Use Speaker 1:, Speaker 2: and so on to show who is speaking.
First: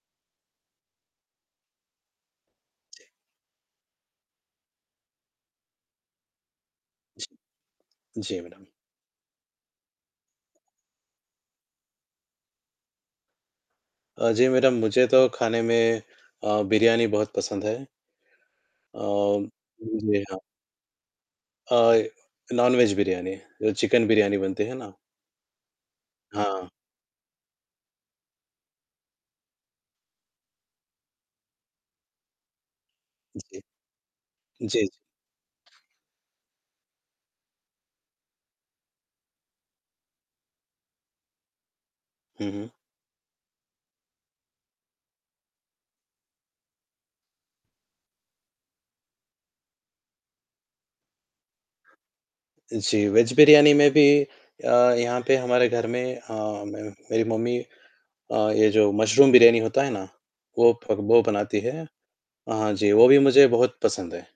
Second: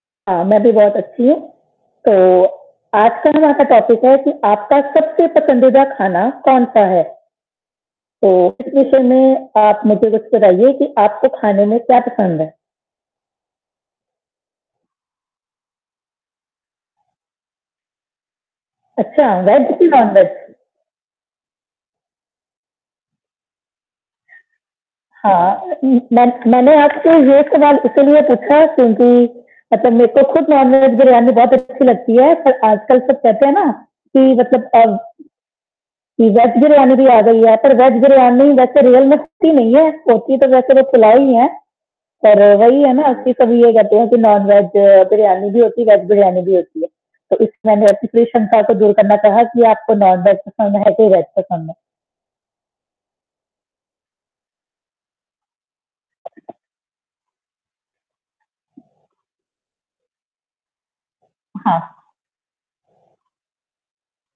Speaker 1: हाँ, मैं भी बहुत अच्छी हूँ। तो आज का यहाँ का टॉपिक है कि आपका सबसे पसंदीदा खाना कौन-सा है?
Speaker 2: जी
Speaker 1: तो
Speaker 2: मैडम।
Speaker 1: इस विषय में आप मुझे कुछ बताइए कि आपको खाने में क्या पसंद है?
Speaker 2: अ, जी मैडम मुझे तो खाने में अ, बिरयानी बहुत पसंद है। अ,
Speaker 1: अच्छा वेज कि
Speaker 2: म
Speaker 1: नॉन
Speaker 2: जी
Speaker 1: वेज?
Speaker 2: हाँ। अ, नॉन वेज बिरयानी जो चिकन बिरयानी बनती है ना।
Speaker 1: हाँ, म मै
Speaker 2: हाँ।
Speaker 1: मैंने आपसे ये सवाल इसीलिए पूछा क्योंकि मतलब मेरे को खुद नॉन वेज बिरयानी बहुत अच्छी लगती है, पर आजकल सब कहते हैं
Speaker 2: जी।
Speaker 1: ना कि
Speaker 2: जी,
Speaker 1: मतलब
Speaker 2: जी।
Speaker 1: अब कि वेज बिरयानी भी आ गई है पर वेज बिरयानी वैसे रियल में होती नहीं है तो होती तो वैसे वो पुलाव ही है। पर
Speaker 2: हुँ, हुँ।
Speaker 1: वही है ना कि कभी ये कहते हैं कि नॉन वेज बिरयानी भी होती है, वेज बिरयानी भी होती है। तो इसकी मैंने ऐसे कोई शंका को दूर करना कहा कि आपको नॉन वेज पसंद है कि वेज पसंद है।
Speaker 2: जी, वेज बिरयानी में भी अ, यहाँ पे हमारे घर में अ, मैम, मेरी मम्मी अ, ये जो मशरूम बिरयानी होता है ना वो वो बनाती है।
Speaker 1: हाँ।
Speaker 2: हाँ जी वो भी मुझे बहुत पसंद है।